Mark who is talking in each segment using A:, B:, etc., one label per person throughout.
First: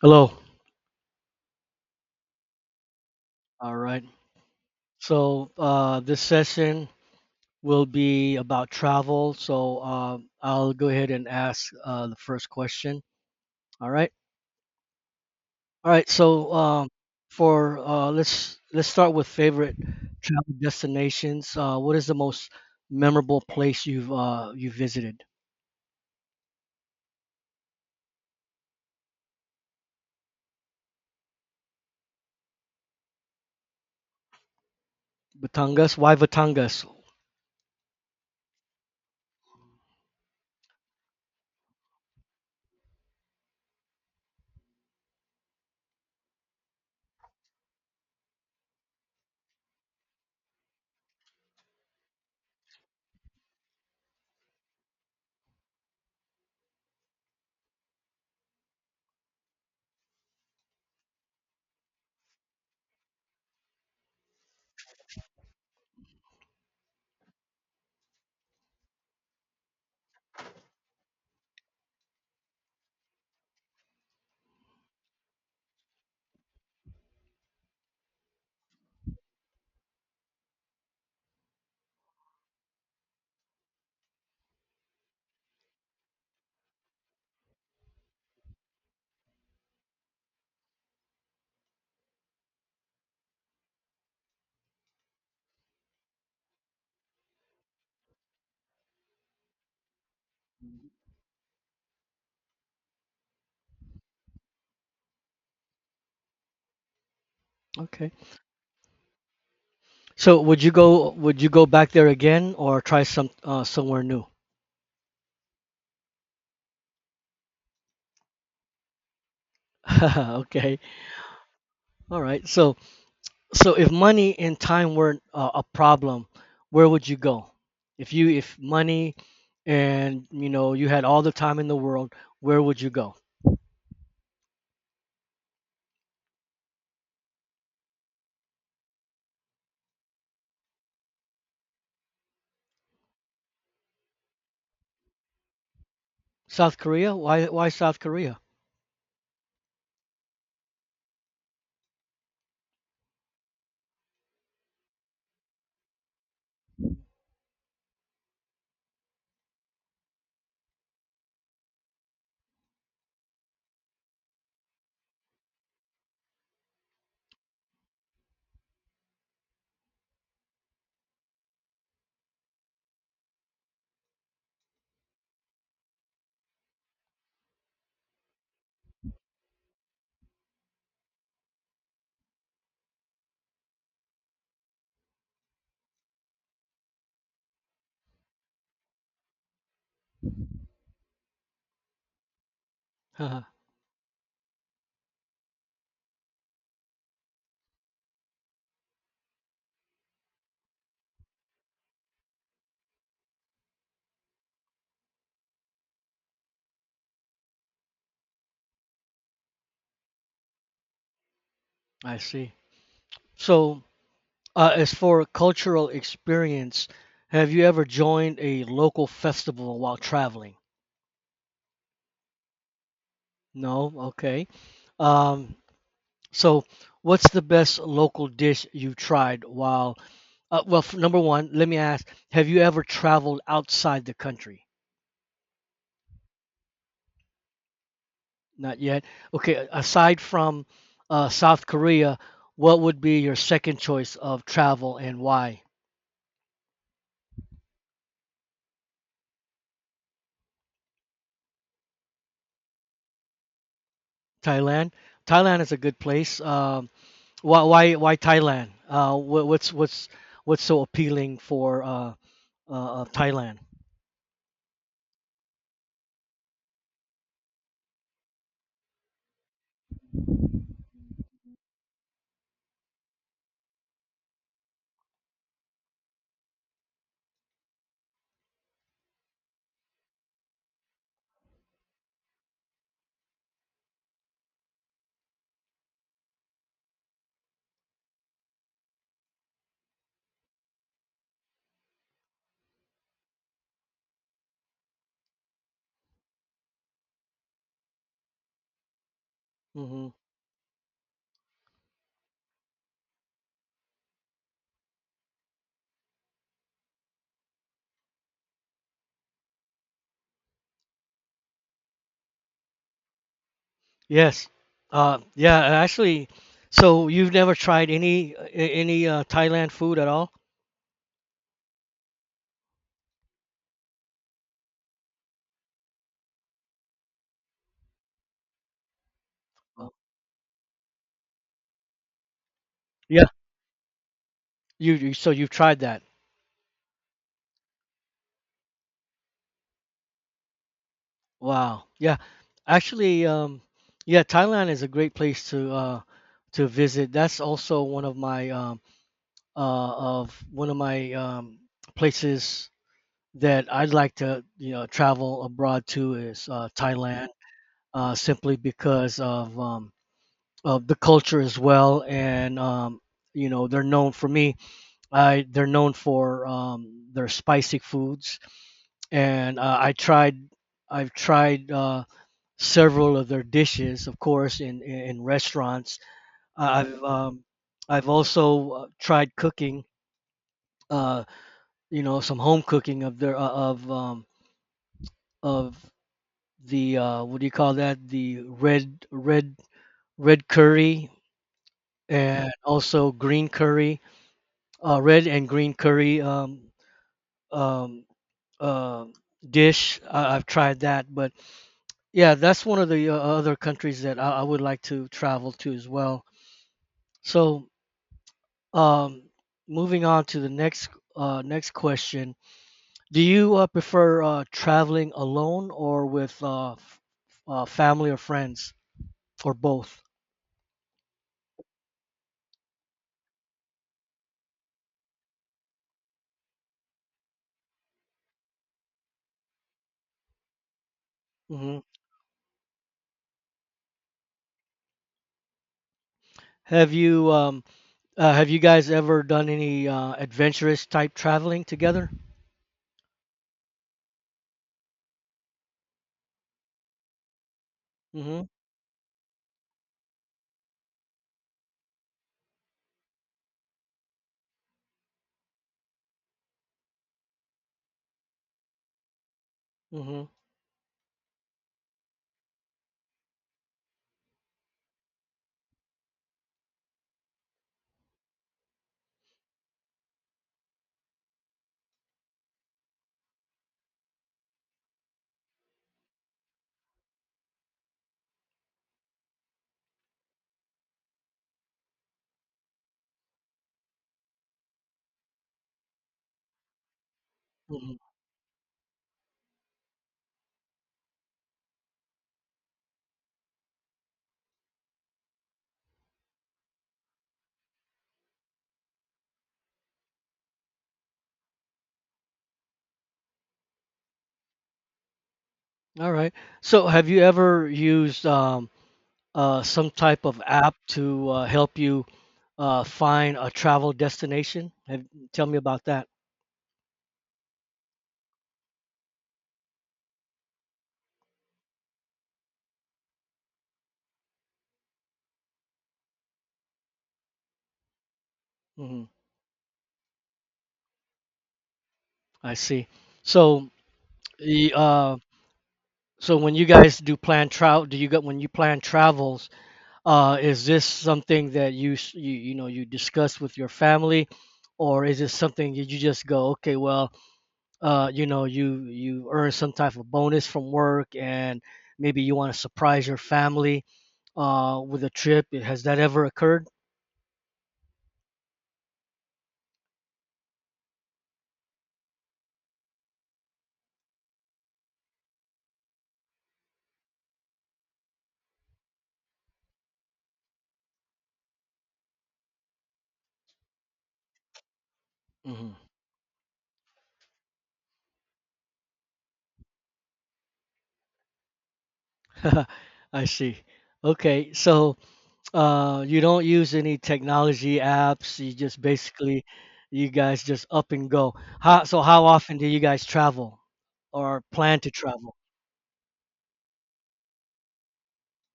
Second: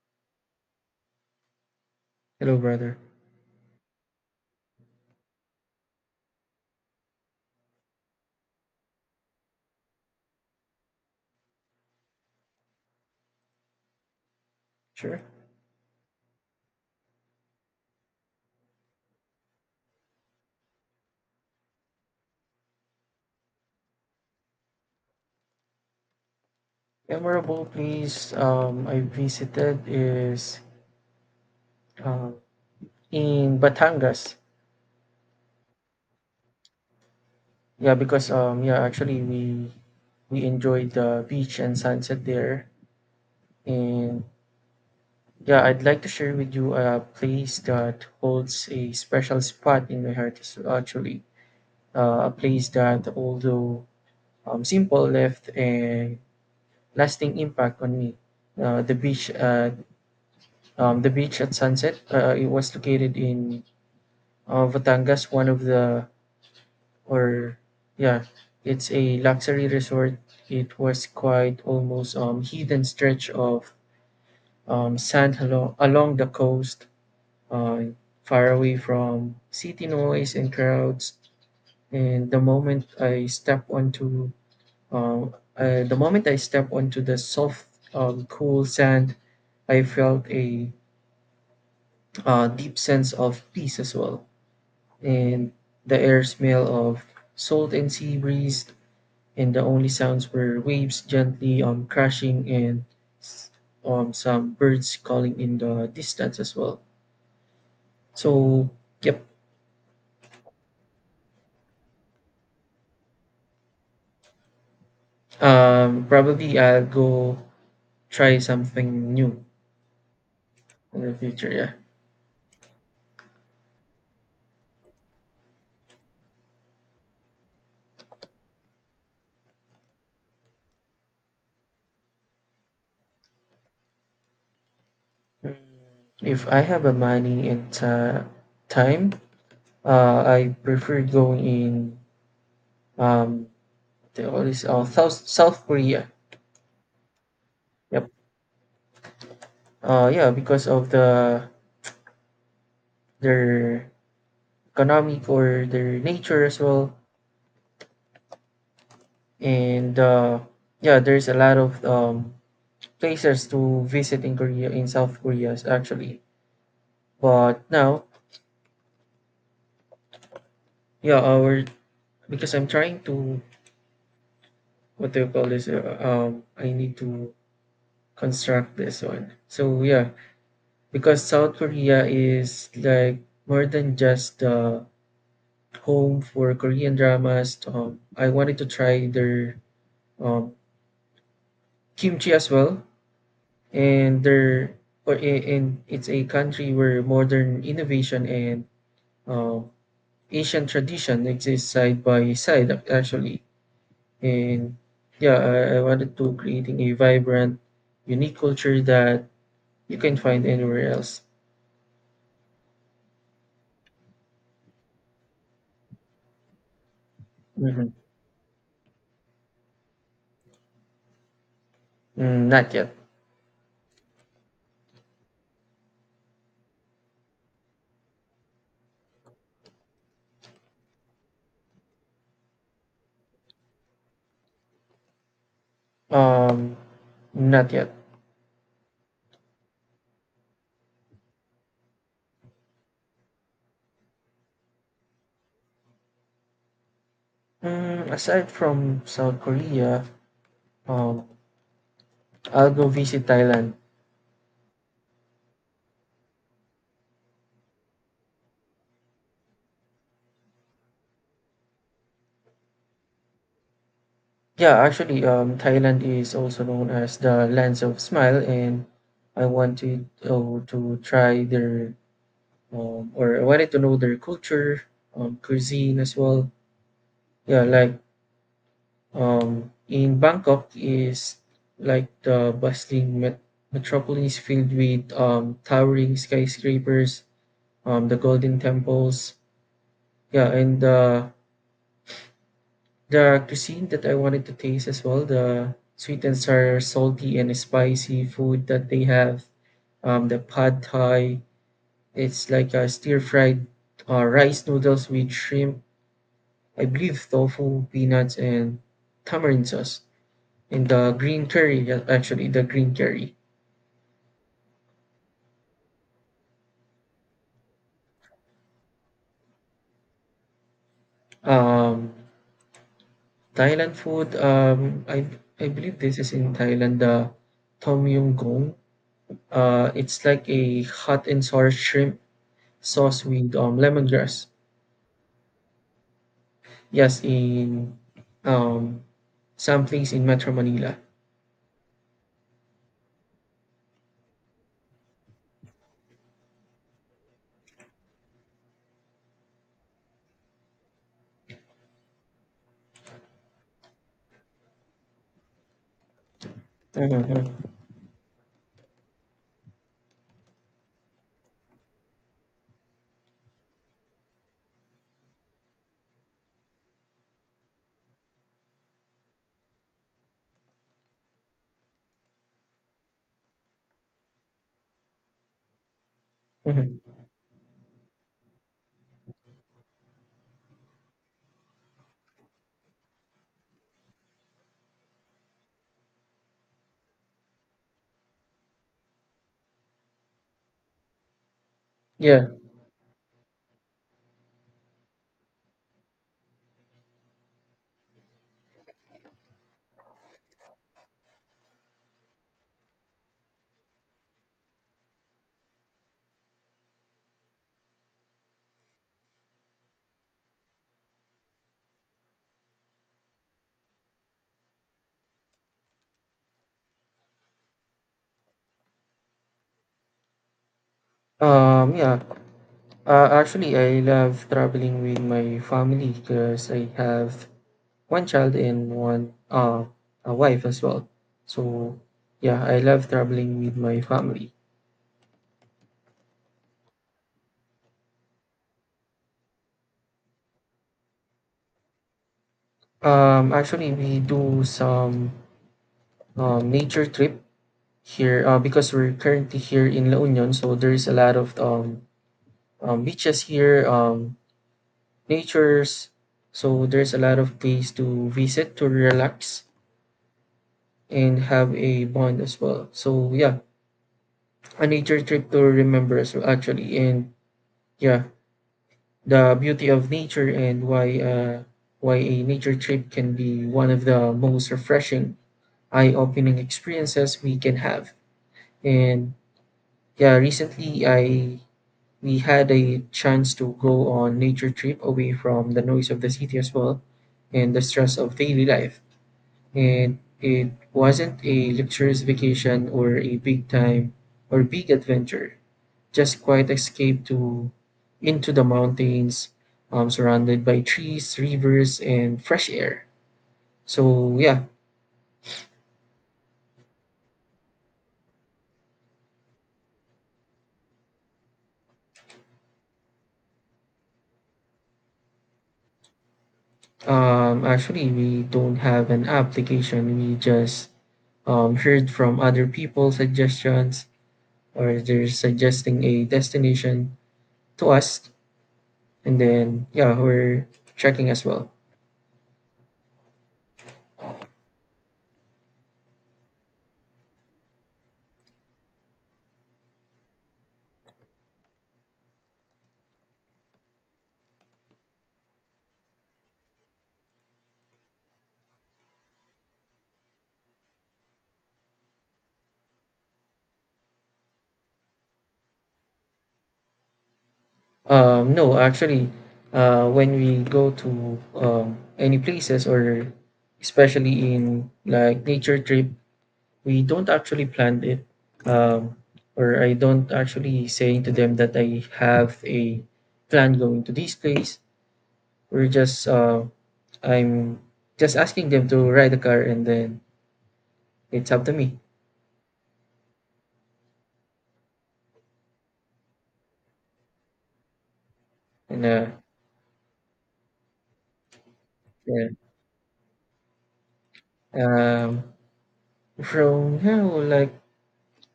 A: Hello.
B: Hello, brother.
A: All right. So this session will be about travel. So I'll go ahead and ask the first question. All right.
B: Sure.
A: All right. So for let's start with favorite travel destinations. What is the most memorable place you visited?
B: Memorable place I visited is um, in Batangas.
A: Batangas. Why Batangas?
B: Yeah, because yeah, actually we enjoyed the beach and sunset there. And yeah, I'd like to share with you a place that holds a special spot in my heart. Is actually a place that, although simple, left a lasting impact on me. Uh, the beach at the beach at sunset. It was located in Batangas, one of the, or yeah, it's a luxury resort. It was quite almost hidden stretch of sand along the coast, uh, far away from city noise and crowds. And the moment I step onto the soft cool sand, I felt a deep sense of peace as well. And the air smell of salt and sea breeze, and the only sounds were waves gently crashing, and s- some birds calling in the distance as well.
A: Okay.
B: So, yep,
A: So would you go back there again or try some somewhere new?
B: probably I'll go try something new
A: Okay.
B: in the future. Yeah.
A: All right. So if money and time weren't a problem, where would you go? If money and you know you had all the time in the world, where would you go?
B: Mm. If I have a money and time, I prefer going in um, the all this South Korea.
A: South Korea? Why South
B: Yep,
A: Korea?
B: yeah, because of their economic or their nature as well. And yeah, there's a lot of places to visit in Korea, in South Korea, actually, but now yeah our because I'm trying to, what do you call this, I need to construct this one, so yeah, because South Korea is like more than just home for Korean dramas. I wanted to try their um, kimchi as well.
A: Haha,
B: And there, or and it's a country where modern innovation and uh, Asian tradition exist side by side, actually. And yeah, I wanted to creating a vibrant unique culture that you can find anywhere else.
A: I see. So as for cultural experience, have you ever
B: Hmm.
A: joined a local festival while traveling?
B: Mm, not yet.
A: No? Okay. Um, so what's the best local dish you tried while number one, let me ask: Have you ever traveled outside the country?
B: um Not yet.
A: Not yet. Okay. Aside from South Korea, what would be your second choice of travel and why?
B: Mm, aside from South Korea, um I'll go visit Thailand.
A: Thailand. Thailand is a good place. Why Thailand? What's what's so appealing for Thailand?
B: Yeah, actually, Thailand is also known as the lands of smile, and I wanted oh, to try their I wanted to know their culture, cuisine as well. Yeah, like, in Bangkok is like the bustling metropolis filled with towering skyscrapers, the golden temples. Yeah. And the cuisine that I wanted to taste as well, the sweet and sour, salty and spicy food that they have.
A: Hmm
B: The pad thai, it's like a stir fried rice noodles with shrimp, I believe, tofu, peanuts, and tamarind sauce. And the green curry. Yeah, actually, the green curry.
A: Yes. Yeah. Actually, so you've never tried any Thailand food at all?
B: Um, Thailand food, I believe this is in Thailand, the tom yum goong.
A: Uh,
B: It's like a hot and sour shrimp sauce
A: Yeah.
B: with lemongrass.
A: You so you've tried that.
B: Yes, in um, some place in Metro Manila.
A: Wow. Yeah. Actually, yeah, Thailand is a great place to visit. That's also one of my uh of one of my places that I'd like to, you know, travel abroad to is Thailand,
B: Mm-hmm.
A: simply because of the culture as well and you know, they're known for their spicy foods and I've tried several of their dishes, of course, in restaurants. Have
B: Mm-hmm.
A: I've also tried cooking, uh, you know, some home cooking of their of the what do you call that? The red red red curry
B: Yeah.
A: and also green curry, red and green curry um, uh, dish. I've tried that, but yeah, that's one of the other countries that I would like to travel to as well. So Um, moving on to the next question. Do you prefer traveling alone or with family or friends or both?
B: Yeah. Actually, I love traveling with my family because I have one child and one a wife as well.
A: Hmm
B: So, yeah, I love traveling with my family.
A: Have you um, have you guys ever done any adventurous type traveling together?
B: Actually, we do some nature trip here
A: Hmm
B: because we're currently here in La Union, so there's a lot of beaches here, natures. So there's a lot of place to visit to relax
A: hmm
B: and have a bond as well. So yeah, a nature trip to remember as well, actually. And yeah, the beauty of nature, and why a nature trip can be one of the most refreshing, eye-opening experiences we can have. And yeah, recently I we had a chance to go on nature trip away from the noise of the city as well and the
A: hmm
B: stress of daily life. And it wasn't a luxurious vacation or a big time or big adventure, just quiet escape to into the mountains, surrounded by trees, rivers, and fresh air. So yeah.
A: All right. So have you ever used some type of app to help you find a travel destination? Tell me about that.
B: Actually, we don't have an application. We just heard from other people suggestions, or they're suggesting a destination to us,
A: Mm-hmm.
B: and then yeah, we're checking as well.
A: I see. So, y- uh, so when you guys do plan travel, do you got when you plan travels, is this something that you you know you discuss with your family, or is it something that you just go, okay, well, you know, you earn some type of bonus from work and maybe you want to surprise your family with a trip. Has that ever occurred?
B: No, actually, when we go to any places, or especially in like nature trip, we don't actually plan it. Um, or I don't actually say to them that I have a plan going to this place.
A: Hmm
B: We're just I'm just asking them to ride the car, and then it's up to me.
A: I see. Okay, so. You don't use any technology apps. You just
B: And
A: basically, you guys just up and go. So how
B: yeah.
A: often do you guys travel or plan to travel?
B: um, from now, like,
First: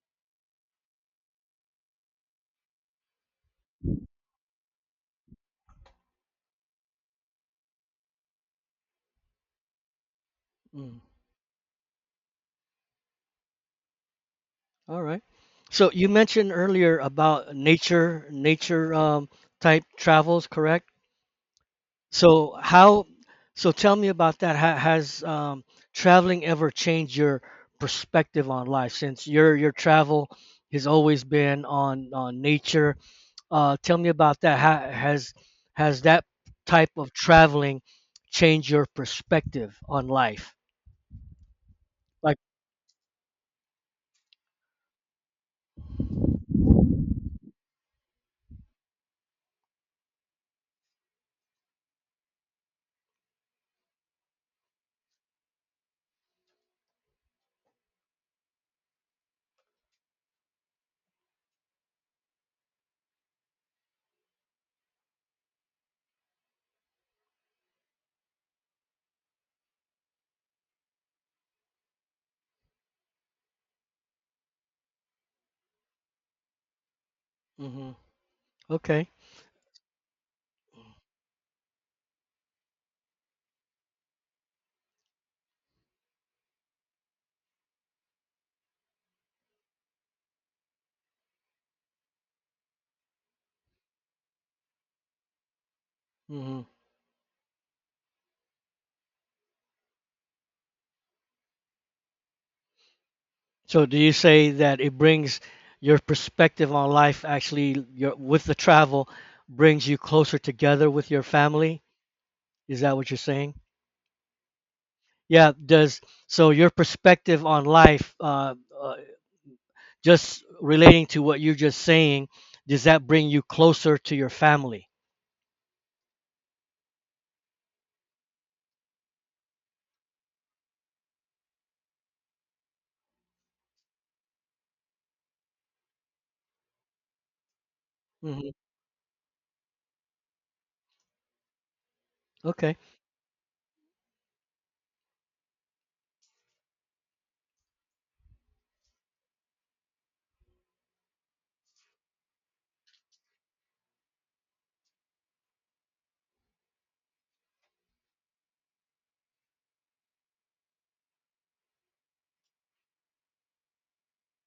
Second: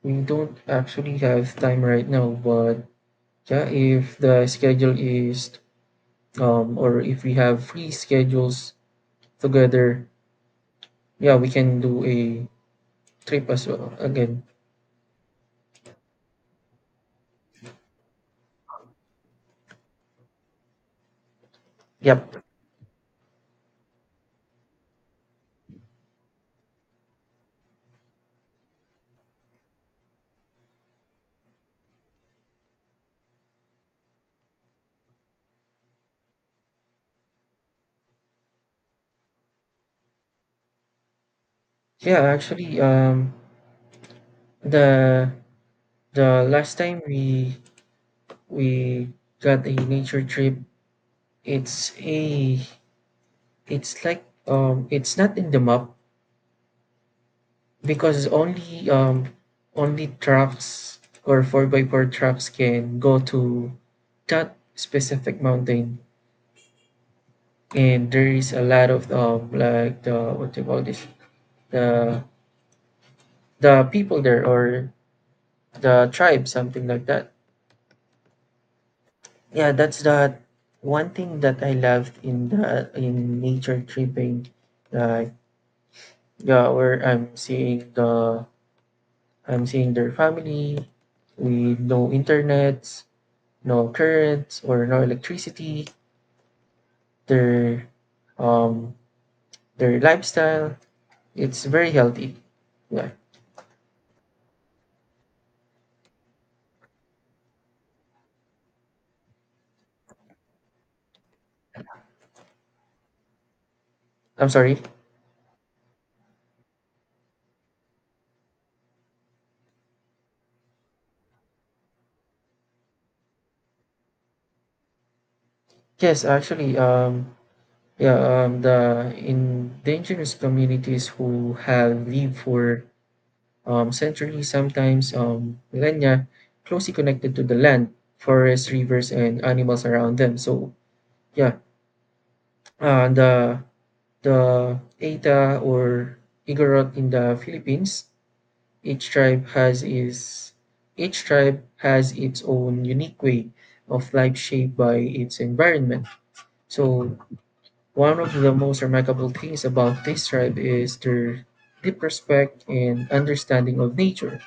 B: we don't actually have time right now, but yeah, if the schedule is or if we have free schedules together,
A: Mm,
B: yeah, we can do a trip as well again.
A: all right. So you mentioned earlier about nature, type travels, correct?
B: Yep.
A: So how, so tell me about that. Ha has traveling ever changed your perspective on life since your travel has always been on nature tell me about that. Ha has that type of traveling changed your perspective on life?
B: Yeah,
A: Like,
B: actually, the the last time we got a nature trip, it's a it's like, it's not in the map because only trucks or four by four trucks can go to that specific mountain. And there is a lot of like, the, what do you call this, the the people there, or the tribe, something like that.
A: hmm okay.
B: Yeah, that's the one thing that I loved in the in nature tripping. Like, yeah, where I'm seeing their family with no internet, no currents or no electricity.
A: hmm
B: Their um their lifestyle, it's very healthy. Yeah.
A: So, do you say that it brings your perspective on life actually your, with the travel brings you closer together with your family? Is that what you're saying?
B: I'm sorry.
A: Yeah, does so your perspective on life, uh, just relating to what you're just saying, does that bring you closer to your family?
B: Yes, actually, yeah, the indigenous communities who have lived for centuries, sometimes millennia, closely connected to the land,
A: Hmm
B: forests, rivers, and animals around them. So, yeah,
A: Okay,
B: uh, the the eta or Igorot in the Philippines, each tribe has is each tribe has its own unique way of life shaped by its environment. So, one of the most remarkable things about this tribe is their deep respect and understanding of nature.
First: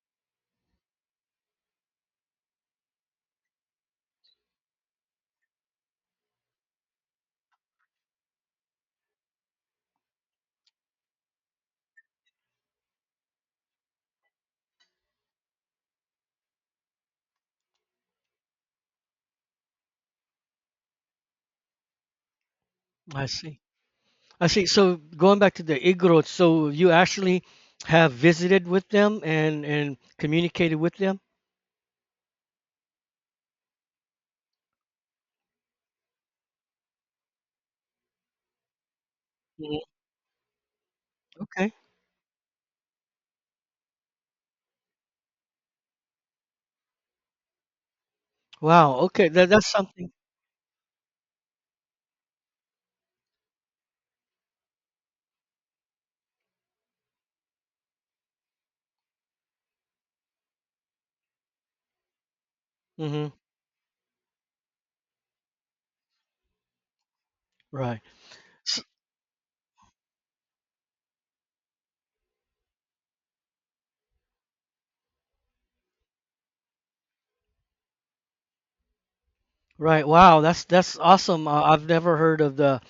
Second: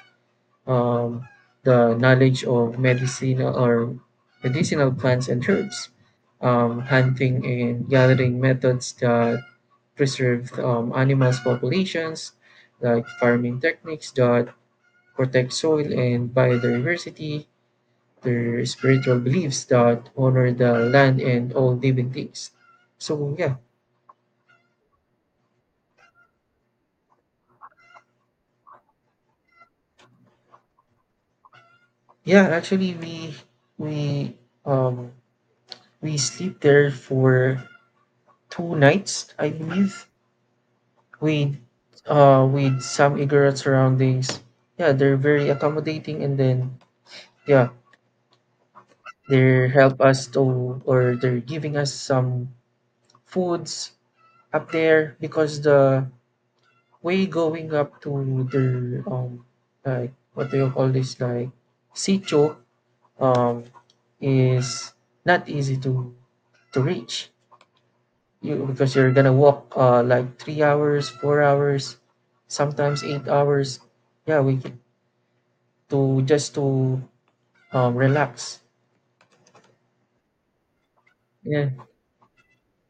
B: Um, the knowledge of medicinal plants and herbs, hunting and gathering methods that preserve animals' populations, like farming techniques that protect soil and biodiversity, their spiritual beliefs that honor the land and all living things.
A: I
B: So yeah.
A: see. I see. So going back to the Igorot, so you actually have visited with them and communicated with them?
B: Yeah, actually, we um we sleep there for 2 nights, I
A: Mhm.
B: believe. We
A: Okay.
B: With some ignorant surroundings. Yeah, they're very accommodating, and then yeah,
A: Wow. Okay. That
B: they
A: that's
B: help
A: something.
B: us to or they're giving us some foods up there because the way going up to their, like, what do you call this, like, sitio,
A: Hmm
B: um is not easy to reach
A: Right.
B: you
A: S-
B: because you're gonna walk like 3 hours, 4 hours, sometimes 8 hours. Yeah, we get to, just to, relax.
A: Right. Wow. That's awesome.
B: Yeah.
A: I've never heard of the.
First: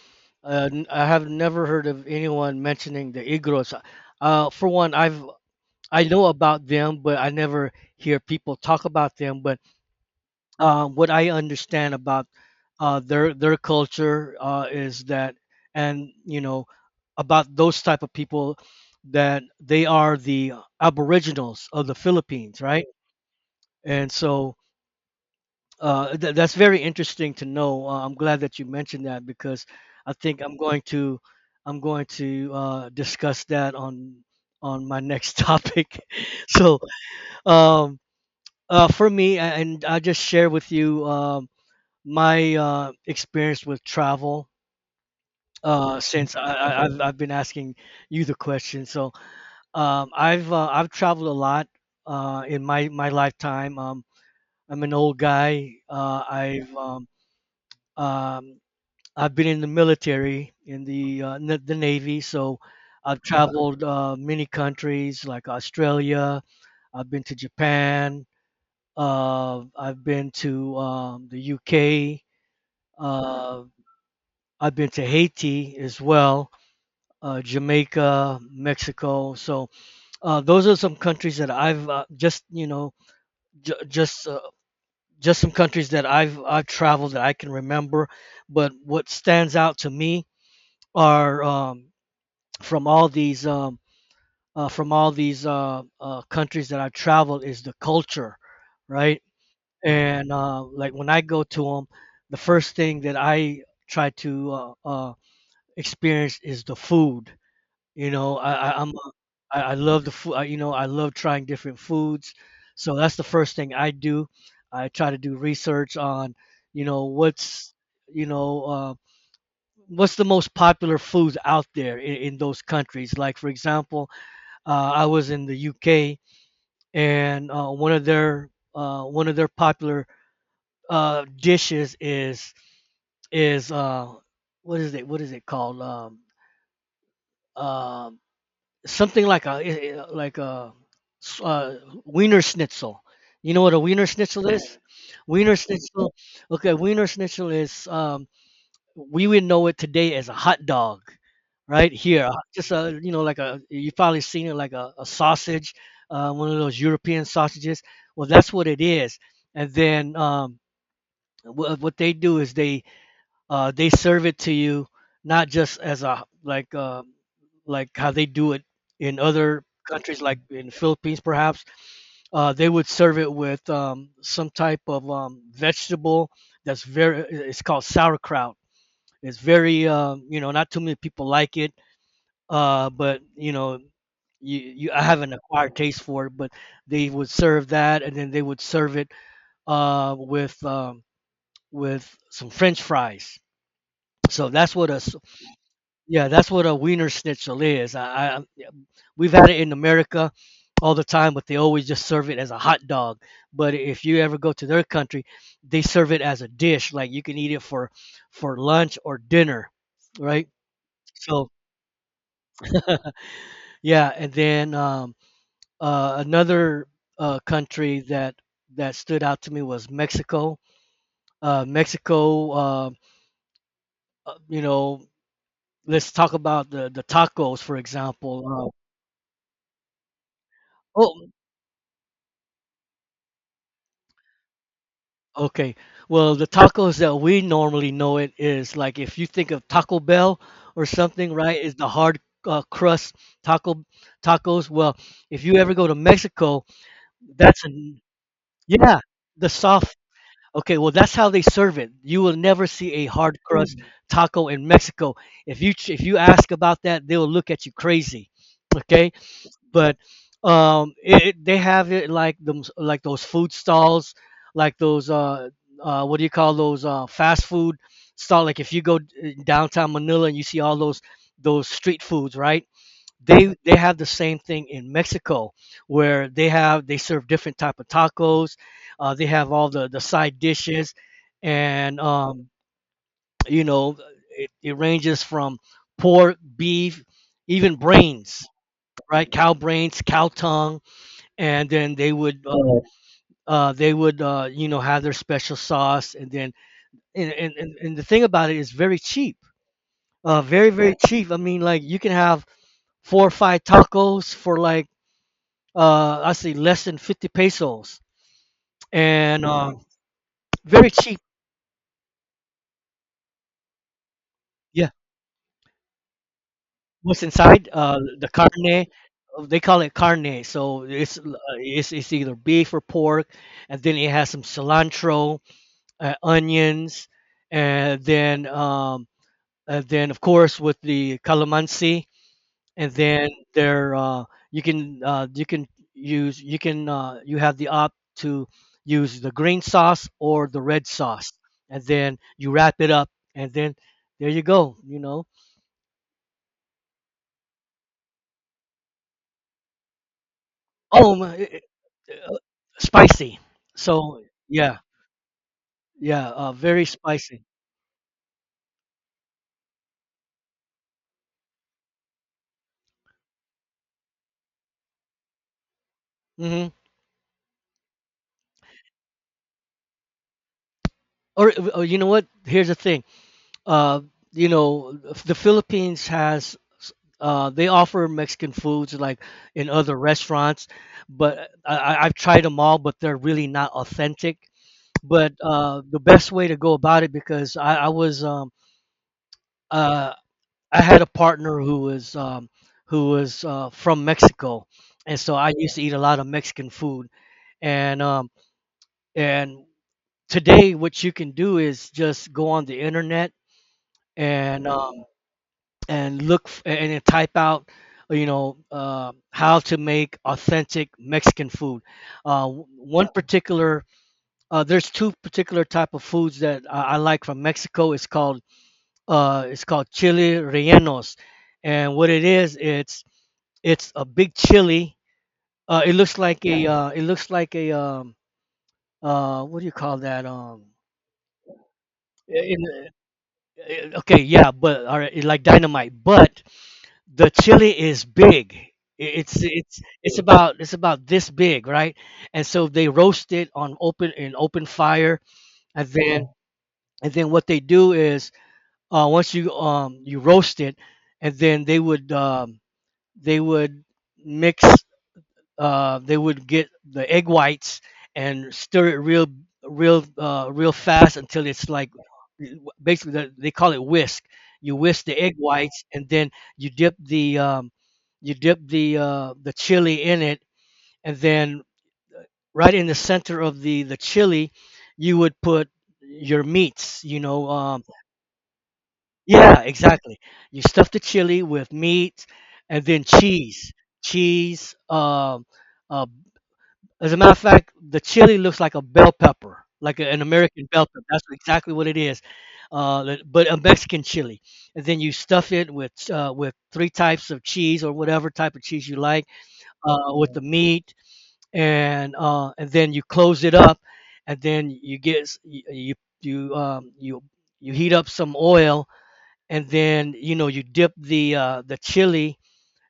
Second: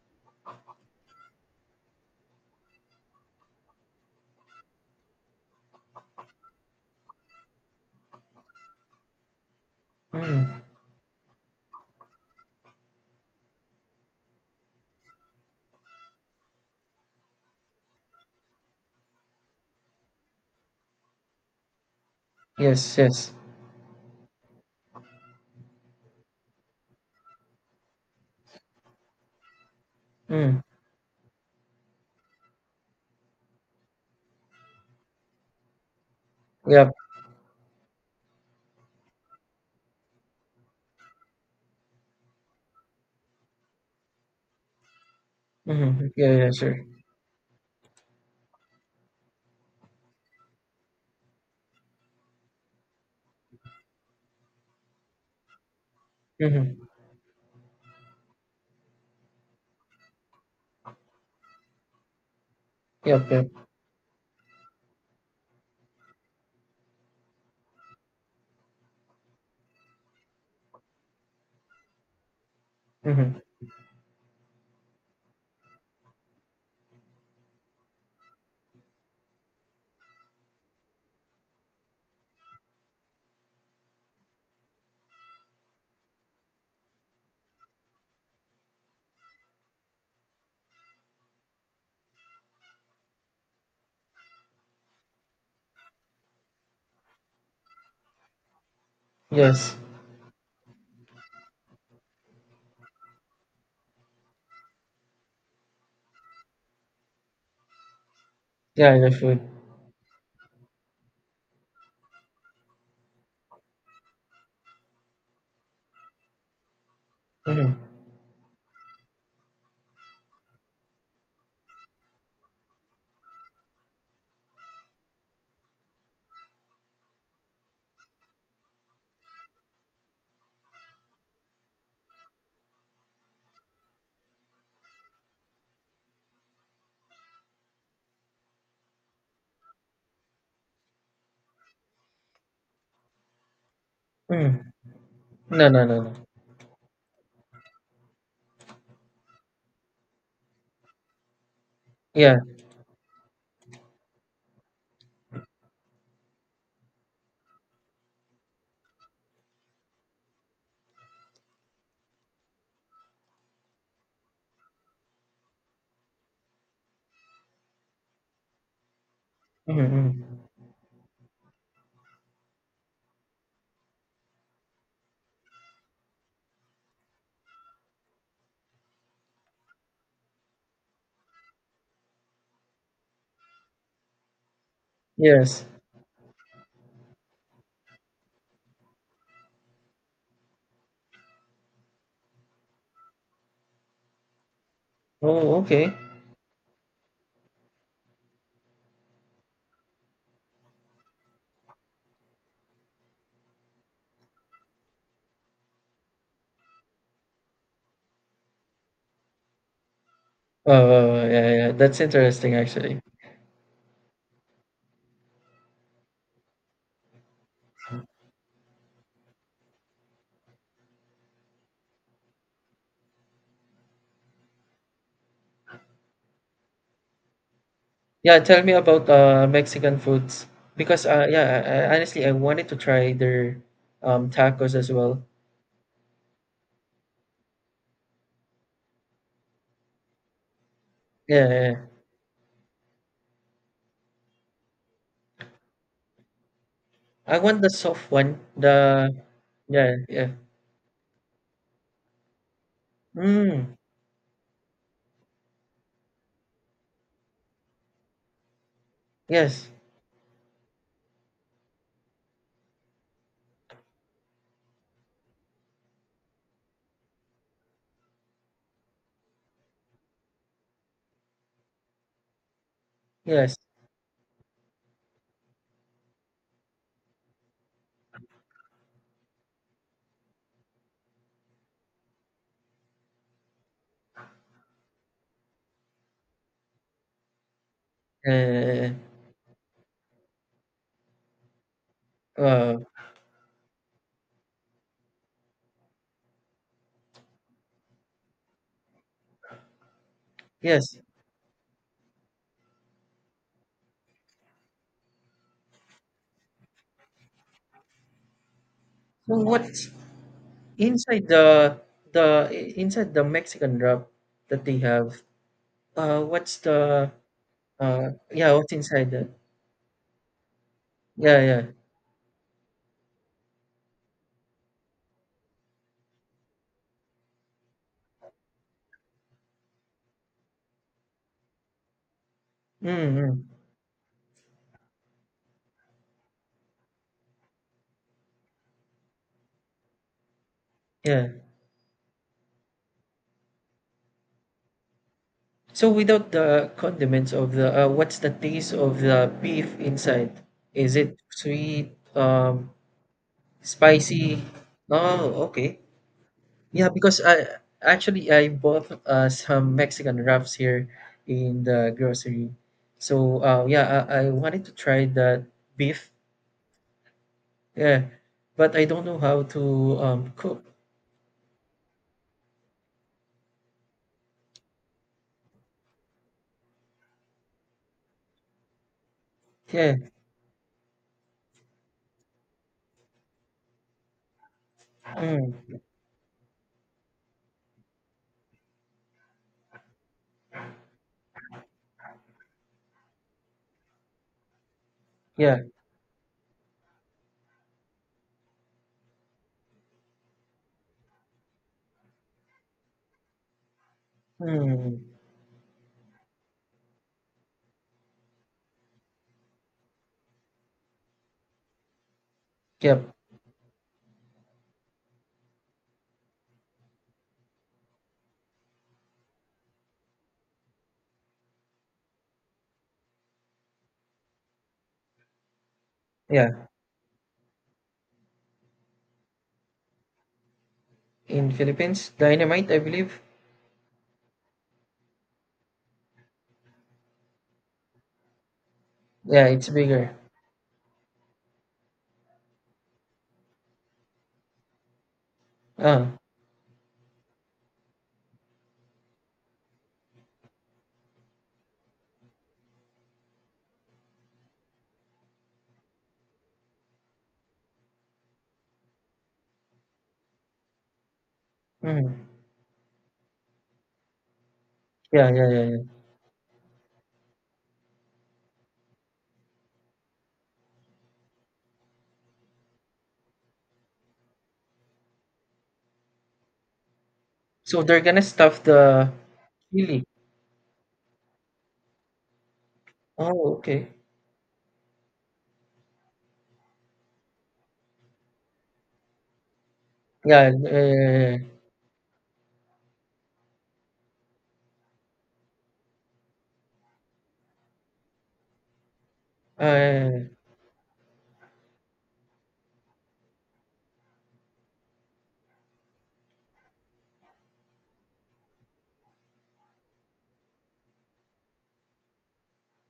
A: I have never heard of anyone mentioning the Igorots. For one, I know about them, but I never hear people talk about them. But
B: Mm.
A: what I understand about their culture is that, and you know, about those type of people that they are the aboriginals of the Philippines, right?
B: Yes, yes.
A: And so that's very interesting to know. I'm glad that you mentioned that because I think I'm
B: Mm.
A: going to I'm going to discuss that on my next topic. So
B: Yep.
A: um, and I just share with you. My experience with travel uh,
B: Mm-hmm. Yeah,
A: since I,
B: yeah, sure.
A: I, I've, I've been asking you the question. So I've traveled a lot in my lifetime. I'm an old guy.
B: Mm-hmm.
A: Um, I've been in the military in the the Navy. So I've
B: Yep, yep.
A: traveled many countries like Australia. I've been to Japan. I've been to the UK.
B: Mm-hmm.
A: I've been to Haiti as well, Jamaica, Mexico. So those are some countries that I've just you know j- just uh, just some countries that I've traveled that I can remember. But what stands out to me are from all these um, from all these countries that I've traveled is the culture, right?
B: Yes.
A: And like when I go to them, the first thing that I try to experience is the food You know, I'm
B: Yeah,
A: a,
B: yeah, food.
A: I love the food. You know, I love trying different foods. So that's the first thing I do. I try to do research on, you know,
B: Mm-hmm.
A: you know, what's the most popular foods out there in those countries. Like for example, I was in the UK, and one of their popular dishes is is uh, what is it? What is it called? Um, something like a like a s- uh, wiener schnitzel. You know what a wiener schnitzel
B: Mm.
A: is? Wiener
B: No, no, no, no.
A: schnitzel. Okay, wiener schnitzel is we would know it today as a hot dog, right here.
B: Yeah.
A: Just a you know like a you probably seen it like a sausage, one of those European sausages. Well, that's what it is. And then what they do is they serve it to you not just as a like how they do it in other
B: Mm-hmm.
A: countries,
B: Mm-hmm.
A: like in Philippines perhaps. They would serve it with some type of vegetable that's very. It's called sauerkraut. It's very you know not too many people like it, but you know you, you I haven't
B: Yes.
A: acquired taste for it, but they would serve that, and then they would serve it with with some French fries. So that's what a
B: Oh, okay.
A: Yeah, that's what a Wiener Schnitzel is. I yeah, we've had it in America all the time, but they always just serve it as a hot dog. But if you ever go to their country, they serve it as a dish. Like you can eat it for lunch or dinner, right?
B: Yeah,
A: So
B: yeah, that's interesting actually.
A: yeah, and then another country that that stood out to me was Mexico. Mexico, you know, let's talk about the tacos, for
B: Yeah, tell me
A: example.
B: about Mexican foods, because
A: Oh,
B: yeah, honestly, I wanted to try their tacos as well.
A: Okay. Well, the tacos that we normally know it is like if you think of Taco Bell or something,
B: Yeah, yeah,
A: right? Is
B: yeah.
A: the hard crust taco tacos. Well, if you ever go to Mexico,
B: I want
A: that's
B: the
A: an
B: soft one.
A: yeah,
B: The
A: the
B: Yeah,
A: soft.
B: yeah.
A: Okay, well that's how they serve it. You will never see a hard
B: Mm,
A: crust Mm. taco in Mexico. If you ask about that, they'll look at you crazy. Okay
B: yes,
A: but um it, it- they have it like those food stalls like those uh, what do you call those fast food stall. Like if you go downtown Manila and you see all those street foods, right? they
B: yes.
A: they have the same thing in Mexico, where they serve different type of tacos. They have all the side dishes, and, you know, it ranges from pork, beef, even brains,
B: Uh,
A: right? Cow brains, cow tongue. And then they would
B: uh,
A: uh, uh, they would uh, you know, have their special sauce. And then and the thing about it is very cheap. Very, very
B: yes.
A: cheap. I mean, like, you can have four or five tacos for like, I say, less than 50 pesos.
B: So
A: And
B: what's
A: very cheap.
B: inside inside the Mexican wrap that they
A: Yeah.
B: have? What's the
A: What's inside
B: uh?
A: the
B: Yeah,
A: carne?
B: what's inside that?
A: They call it carne, so it's uh,
B: Yeah, yeah.
A: it's, it's either beef or pork. And then it has some cilantro, onions, and then um, and then of course with the calamansi,
B: Mm,
A: and then
B: mm,
A: there you can you can you have the opt to use the green sauce or the red
B: yeah.
A: sauce, and then you wrap it up, and then there you go. You know,
B: So without the condiments of the, what's the taste of the beef inside? Is
A: oh
B: it
A: my,
B: sweet,
A: it, uh, spicy. So
B: spicy?
A: yeah,
B: Oh, okay.
A: yeah, very
B: Yeah, because
A: spicy.
B: I actually I bought some Mexican wraps here in the grocery. So yeah, I wanted to try that beef.
A: Hmm.
B: Yeah, but I don't know how to cook.
A: Or, you know what? Here's the thing. uh, you know, the Philippines has, they offer Mexican foods like in
B: Yeah.
A: other restaurants, but I've tried them all, but they're really not authentic. But
B: Mm.
A: the best way to go about it, because uh, I had a partner who was from Mexico, and so I
B: Yeah.
A: used to eat a lot of Mexican food. And um, and today, what you can do is just go on the internet and um,
B: Mm.
A: and look and type out, you know, how to make authentic Mexican food. One
B: Yep.
A: particular, there's two particular type of foods that I like from Mexico. It's called, it's called chili rellenos. And what it is, it's a big chili.
B: Yeah.
A: It looks like a what do you call that,
B: In Philippines,
A: in,
B: dynamite, I
A: in-
B: believe.
A: okay, yeah, but all right like dynamite, but the chili is big. It's
B: Yeah, it's
A: it's
B: bigger.
A: it's about it's about this big, right? And so they roast it on open, in open fire, and
B: Oh,
A: then, and then what they do is, once you you roast it, and then they would they would mix, they would get the egg whites and stir it real, real fast until it's like,
B: mhm.
A: basically they call it whisk. You whisk the
B: Yeah,
A: egg
B: yeah, yeah,
A: whites,
B: yeah.
A: and then you dip the um, you dip the chili in it, and then right in the center of the chili, you would put your meats, you know.
B: So they're gonna stuff the
A: Yeah,
B: chili.
A: exactly. You stuff the chili with meat and then
B: Oh,
A: cheese,
B: okay.
A: cheese. Uh, as a matter of fact, the chili looks like a bell pepper, like an
B: Yeah,
A: American
B: yeah, yeah,
A: bell pepper. That's
B: yeah, yeah.
A: exactly what it is. But a Mexican chili. And then you stuff it with three types of cheese or whatever type of cheese you like,
B: Ah, yeah.
A: with the meat, and then you close it up, and then you get s- y- you you you heat up some oil, and then, you know, you dip the chili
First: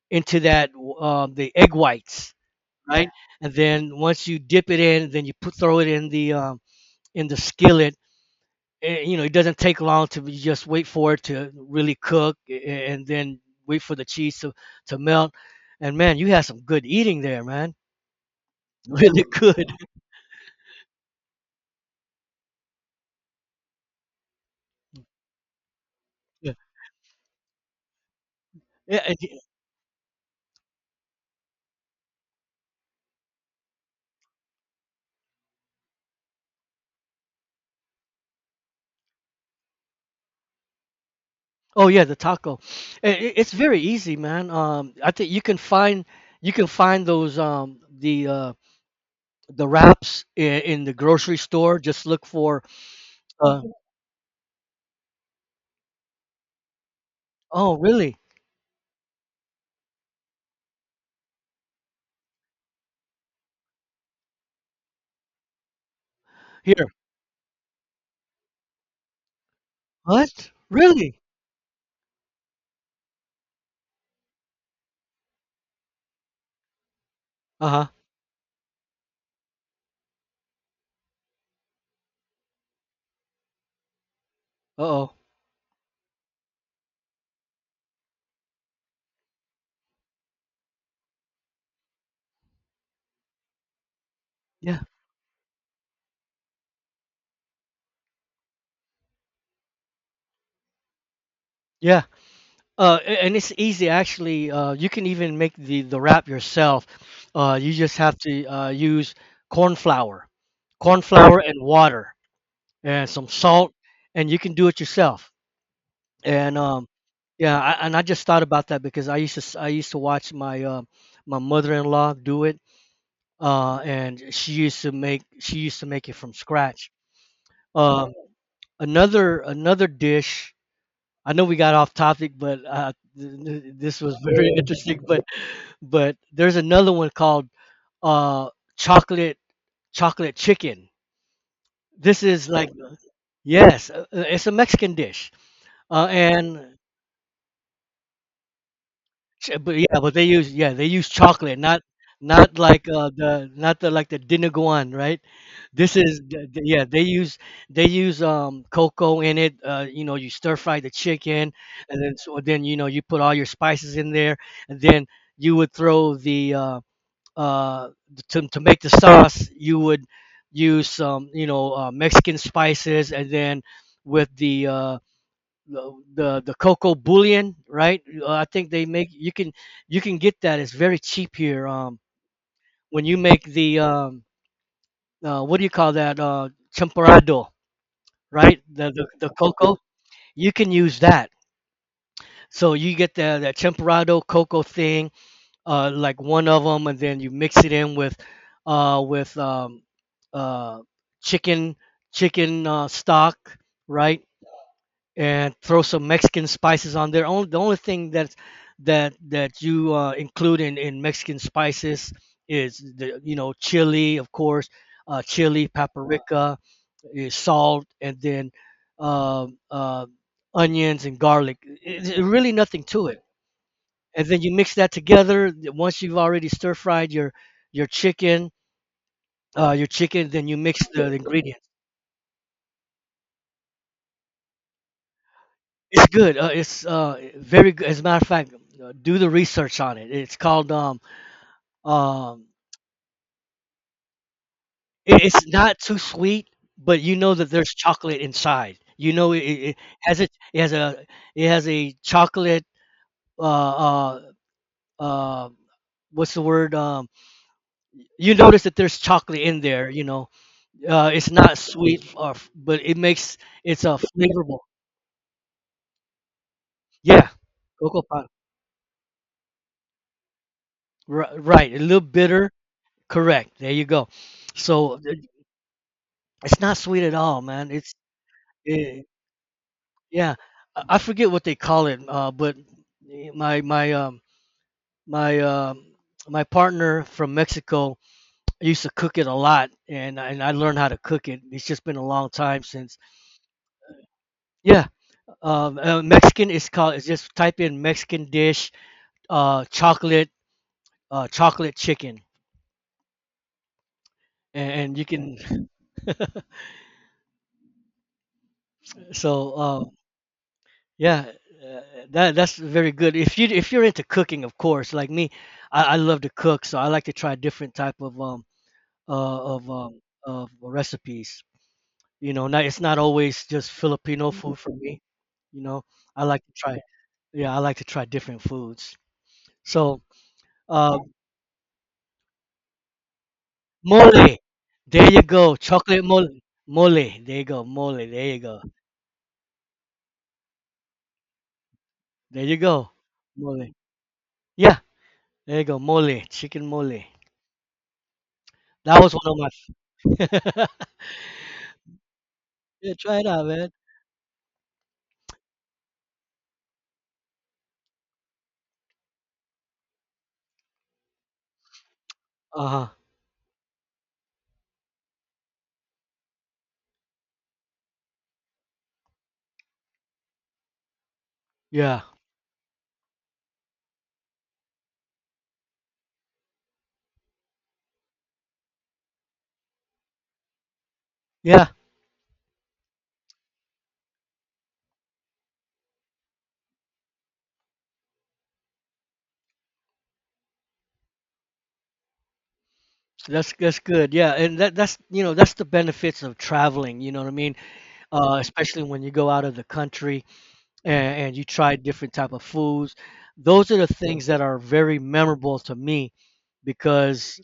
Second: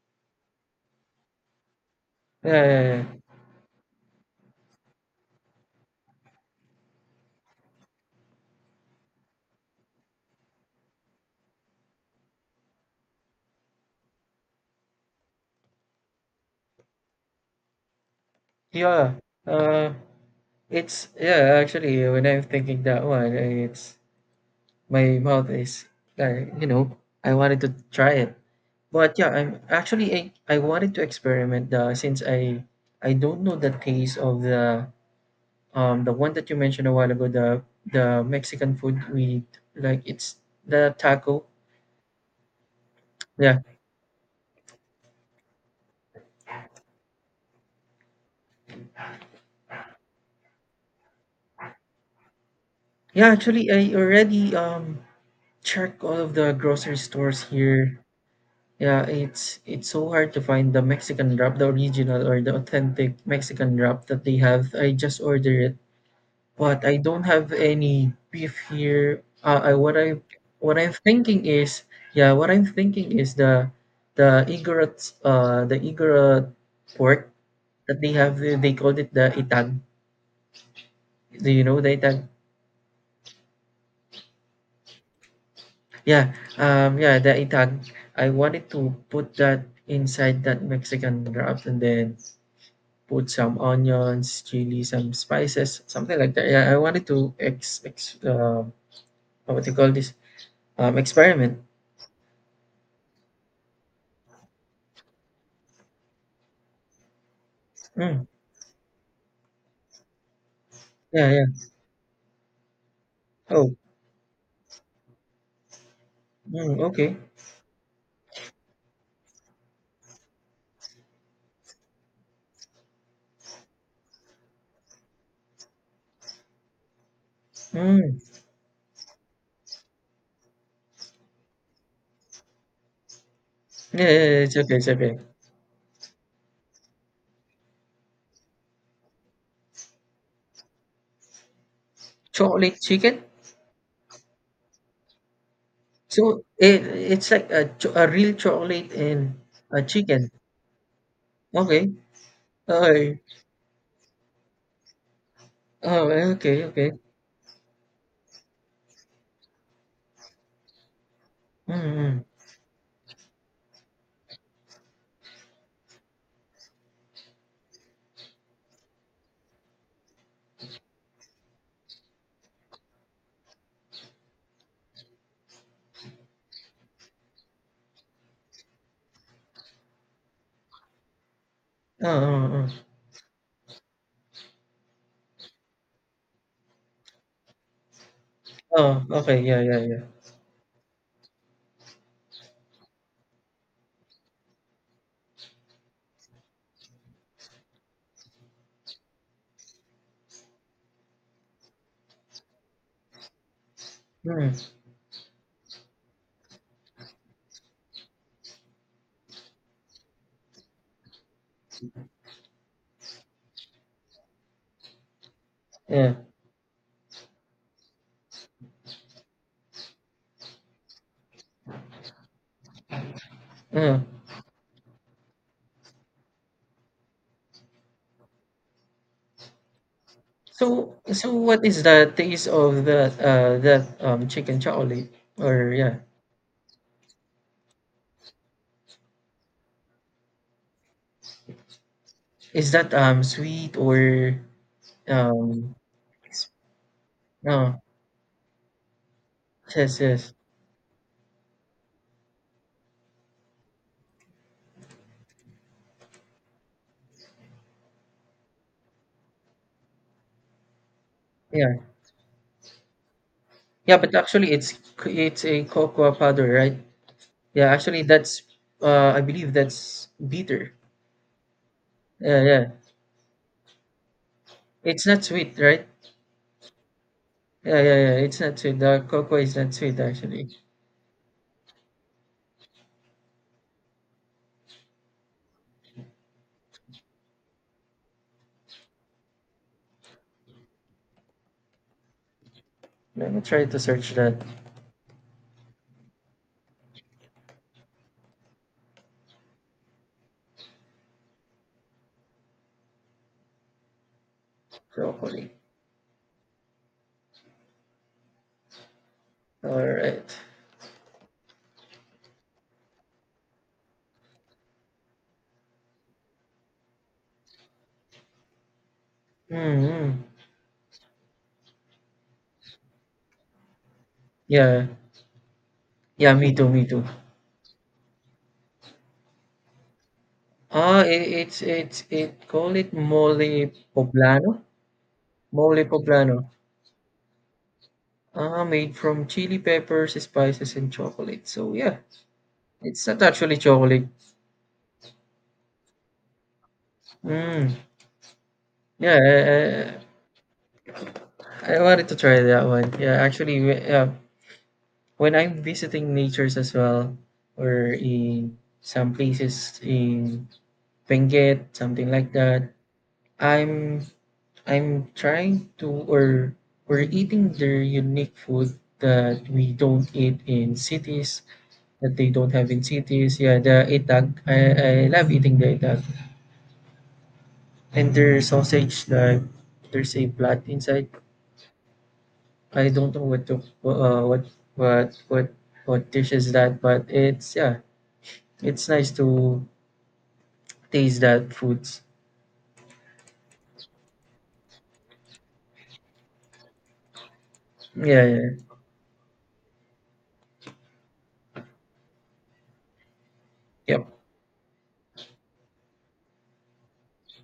A: into the egg whites,
B: Yeah, yeah. Yeah, yeah,
A: right?
B: yeah.
A: And then once you dip it in, then you put throw it in the skillet. Eh, you know, it doesn't take long to just wait for it to really cook, and then wait for the cheese to melt. And man, you had some good eating there, man.
B: Yeah.
A: Really good.
B: Uh, it's yeah. Actually, when I'm thinking that one, it's my mouth is like,
A: Yeah.
B: you know, I wanted to try it,
A: Yeah, and
B: but yeah, I wanted to experiment the since I don't know the taste of the one that you mentioned a while ago, the Mexican food we eat, like it's the taco.
A: oh yeah, the taco. It's
B: Yeah,
A: very easy, man. I think you can find, you can find those the wraps in the grocery store. Just look for,
B: yeah.
A: uh.
B: Actually, I already checked all of the grocery stores
A: Oh,
B: here.
A: really?
B: Yeah, it's so hard to find the Mexican wrap, the original or the authentic Mexican wrap that they have. I just order it, but
A: Here?
B: I don't have any beef here. I what I
A: What?
B: What I'm
A: Really?
B: thinking is, yeah, what I'm thinking is the Igorot pork,
A: Uh-huh.
B: that they have, they called it the itan. Do you know the itan?
A: Uh-oh.
B: Yeah, yeah, the itan. I wanted to put that inside that Mexican wrap and then put some onions, chili,
A: Yeah.
B: some spices, something like that. Yeah, I wanted to ex ex what do you call this? Experiment.
A: Yeah. And it's easy, actually. You can even make the wrap yourself. You just have
B: Mm,
A: to use corn flour, corn
B: yeah,
A: flour
B: yeah.
A: and water and some salt,
B: Oh,
A: and you can do it yourself. And
B: mm,
A: um,
B: okay.
A: yeah, and I just thought about that because I used to I used to watch my my mother-in-law do it. And she used to make it from scratch. Um,
B: Mm,
A: another, another dish, I know we got off topic, but
B: yeah,
A: this
B: yeah,
A: was
B: yeah,
A: very
B: it's okay, it's
A: interesting.
B: okay.
A: But there's another one called, uh, chocolate, chocolate chicken. This is like,
B: Chocolate chicken.
A: yes, it's a Mexican dish, uh,
B: So
A: and
B: it's like a real chocolate and
A: But
B: a
A: yeah, but they
B: chicken.
A: use, yeah, they use chocolate, not,
B: Okay.
A: not like
B: Okay.
A: the not the like the Dinuguan, right? This
B: Oh,
A: is
B: well, okay,
A: yeah,
B: okay.
A: they use, they use cocoa in it. You know, you stir fry the chicken,
B: Mm,
A: and then, so
B: hmm.
A: then, you know, you put all your spices in there, and then you would throw the uh to make the sauce, you would use some, you know, Mexican spices, and then with the the cocoa bullion, right? I think they make, you can, you can get that. It's very cheap here.
B: Oh, oh,
A: When you make the what do you call that? Champorado, right?
B: oh. Oh,
A: The
B: okay. Yeah,
A: cocoa.
B: yeah, yeah.
A: You can use that. So you get the that champorado cocoa thing, like one of them, and then you mix it in with, uh, with um, uh, chicken, chicken stock, right?
B: Mm,
A: And throw some Mexican spices on there. Only, the only thing that you include in Mexican spices is, the, you know, chili, of course, chili,
B: yeah.
A: paprika, eh, salt, and then um uh, onions and garlic. It, really nothing to it.
B: Uh.
A: And then you mix that together. Once you've already stir fried your, your chicken, your chicken, then you mix
B: So,
A: the
B: so
A: ingredients.
B: what is the taste of that that chicken chocolate, or yeah?
A: It's good. It's very good. As a matter of fact, do the research on it. It's called um,
B: Is that sweet or
A: it, it's
B: um
A: not too sweet, but you know that there's
B: no?
A: chocolate inside. You know, it
B: Yes,
A: has a,
B: yes.
A: it has a, it has a chocolate, uh, uh, uh, what's the word? You notice that there's chocolate in there. You know, it's not
B: Yeah.
A: sweet, but it makes, it's a
B: Yeah, but actually
A: flavorful.
B: it's a cocoa powder, right?
A: Yeah,
B: Yeah, actually
A: cocoa powder.
B: that's I believe that's bitter.
A: Right, a little
B: Yeah,
A: bitter.
B: yeah.
A: Correct. There you go. So,
B: It's not sweet, right?
A: it's not sweet at all, man.
B: Yeah,
A: It's,
B: yeah, yeah. It's not sweet.
A: eh,
B: The cocoa is not sweet
A: yeah.
B: actually.
A: I forget what they call it, but eh, my my um my um my partner from Mexico used to cook it a lot, and and I learned how to cook it. It's just been a long time since.
B: Let me try to search that
A: Yeah, Mexican is called. It's just type in Mexican dish, chocolate, chocolate chicken, and you
B: properly.
A: can. So.
B: Alright.
A: Yeah, uh, that that's very good. If you, if you're into cooking, of course, like me, I love to cook, so I like to try different type of
B: Mm-hmm.
A: of recipes. You know, not, it's not always just Filipino food for
B: Yeah.
A: me. You know, I
B: Yeah,
A: like to
B: me too,
A: try,
B: me too.
A: yeah, I like to try different foods. So, uh,
B: Ah, it call it mole
A: mole,
B: poblano.
A: there you go,
B: Mole
A: chocolate mole,
B: poblano.
A: mole, there you go, mole, you go,
B: Ah, made from chili peppers, spices, and chocolate. So yeah,
A: there you go,
B: it's not actually
A: mole.
B: chocolate.
A: Yeah, there you go, mole, chicken mole.
B: Mm.
A: That was one
B: Yeah, I,
A: of my.
B: I, I wanted to try that one.
A: Yeah,
B: Yeah,
A: try it out,
B: actually,
A: man.
B: when I'm visiting natures as well, or in some places in Benguet, something like that,
A: Uh-huh.
B: I'm I'm trying to or we're eating their unique food that we don't eat in cities,
A: Yeah.
B: that they don't have in cities. Yeah, the itag. I love eating the itag. And their sausage, like, there's a blood inside.
A: Yeah.
B: I don't know what to what what what what dish is that, but it's yeah, it's nice to taste that foods.
A: So that's good. Yeah, and that that's, you know, that's the benefits of traveling. You know what I mean?
B: Yeah,
A: Especially when you go out of the country and you try different type of foods. Those are the
B: yeah. Yep.
A: things that are very memorable to me because,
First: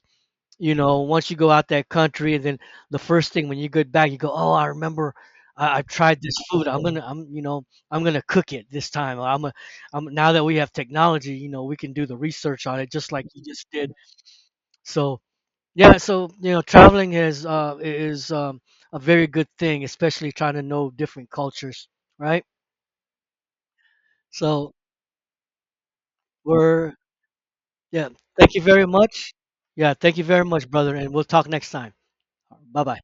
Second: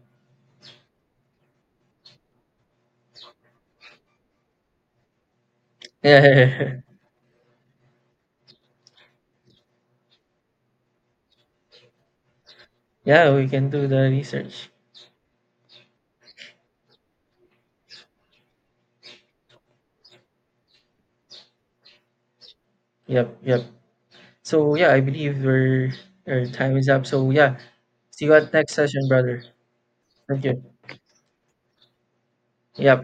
A: you know, once you go out that country and then the first thing when you get back, you go, oh, I remember, I tried
B: Yeah.
A: this food.
B: Yep.
A: I'm gonna I'm You know, I'm gonna cook it this time. I'm a I'm Now that we have technology, you know, we can do the research on it, just like
B: Yeah,
A: you
B: we can
A: just
B: do
A: did.
B: the research.
A: So yeah, so, you know, traveling is is a very good thing, especially trying to know different cultures, right?
B: Yep, yep.
A: So
B: So yeah, I believe we're our time is
A: we're
B: up. So yeah,
A: yeah,
B: see you at
A: thank you
B: next
A: very
B: session,
A: much.
B: brother.
A: Yeah, thank you
B: Thank
A: very
B: you.
A: much, brother, and we'll talk next time. Bye bye.
B: Yep,